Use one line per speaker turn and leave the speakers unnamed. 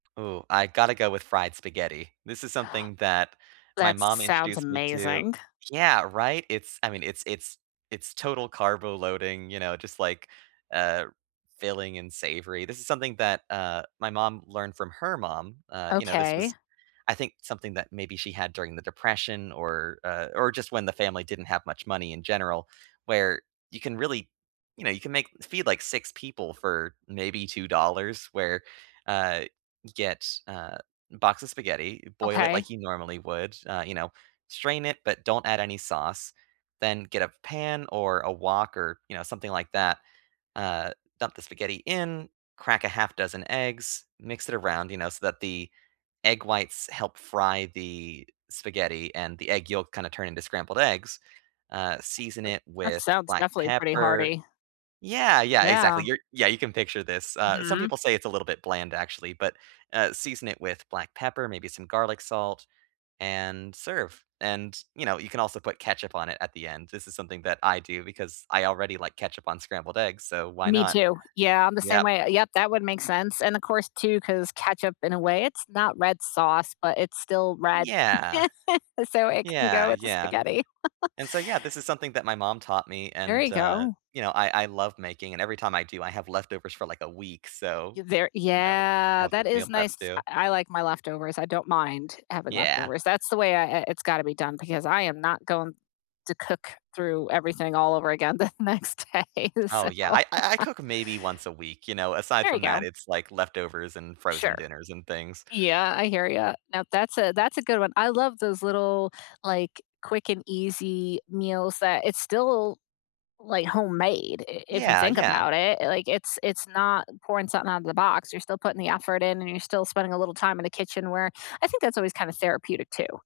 Ooh, I gotta go with fried spaghetti. This is something that my
That
mom
sounds
introduced me to.
amazing.
Yeah. Right? It's I mean, it's it's it's total carbo loading, you know, just like, uh, filling and savory. This is something that, uh, my mom learned from her mom, uh, you know, this
Okay.
was, I think, something that maybe she had during the depression or, uh, or just when the family didn't have much money in general, where you can really, you know, you can make feed, like, 6 people for maybe $2, where, uh, get, uh, box of spaghetti, boil it
Okay.
like you normally would, uh, you know, strain it, but don't add any sauce, then get a pan or a wok or, you know, something like that, uh, dump the spaghetti in, crack a half dozen eggs, mix it around, you know, so that the egg whites help fry the spaghetti and the egg yolk kinda turn into scrambled eggs. Uh,
R
season it
that
with
sounds
black
definitely pretty
pepper.
hearty.
Yeah. Yeah.
Yeah.
Exactly. You're yeah. You can picture this. Uh, some
Mhm.
people say it's a little bit bland, actually, but, uh, season it with black pepper, maybe some garlic salt, and serve. And, you know, you can also put ketchup on it at the end. This is something that I do because I already like ketchup on scrambled eggs, so why
Me,
not?
too. Yeah. I'm the same
Yep.
way. Yep. That would make sense. And of course, too, 'cause ketchup in a way, it's not red sauce but it's still red,
Yeah.
so it can
Yeah.
go with the
Yeah.
spaghetti.
And so, yeah, this is something that my mom taught me
There
and,
you
uh,
go.
you know, I I love making. And every time I do, I have leftovers for, like, a week. So,
Y there
you know,
yeah.
helps with
That
meal
is
prep,
nice.
too.
I l like my leftovers. I don't mind having
Yeah.
leftovers. That's the way I i it's gotta be done because I am not going to cook through everything all over again the next day,
Oh,
so
yeah. I I I cook maybe once a week. You know? Aside
There you
from that,
go.
it's, like, leftovers and frozen
Sure.
dinners and things.
Yeah. I hear you. Now that's a that's a good one. I love those little, like, quick and easy meals that it's still like homemade i if you
Yeah.
think
Yeah.
about it. Like it's it's not pouring something out of the box. You're still putting the effort in and you're still spending a little time in the kitchen where I think that's always kind of therapeutic, too.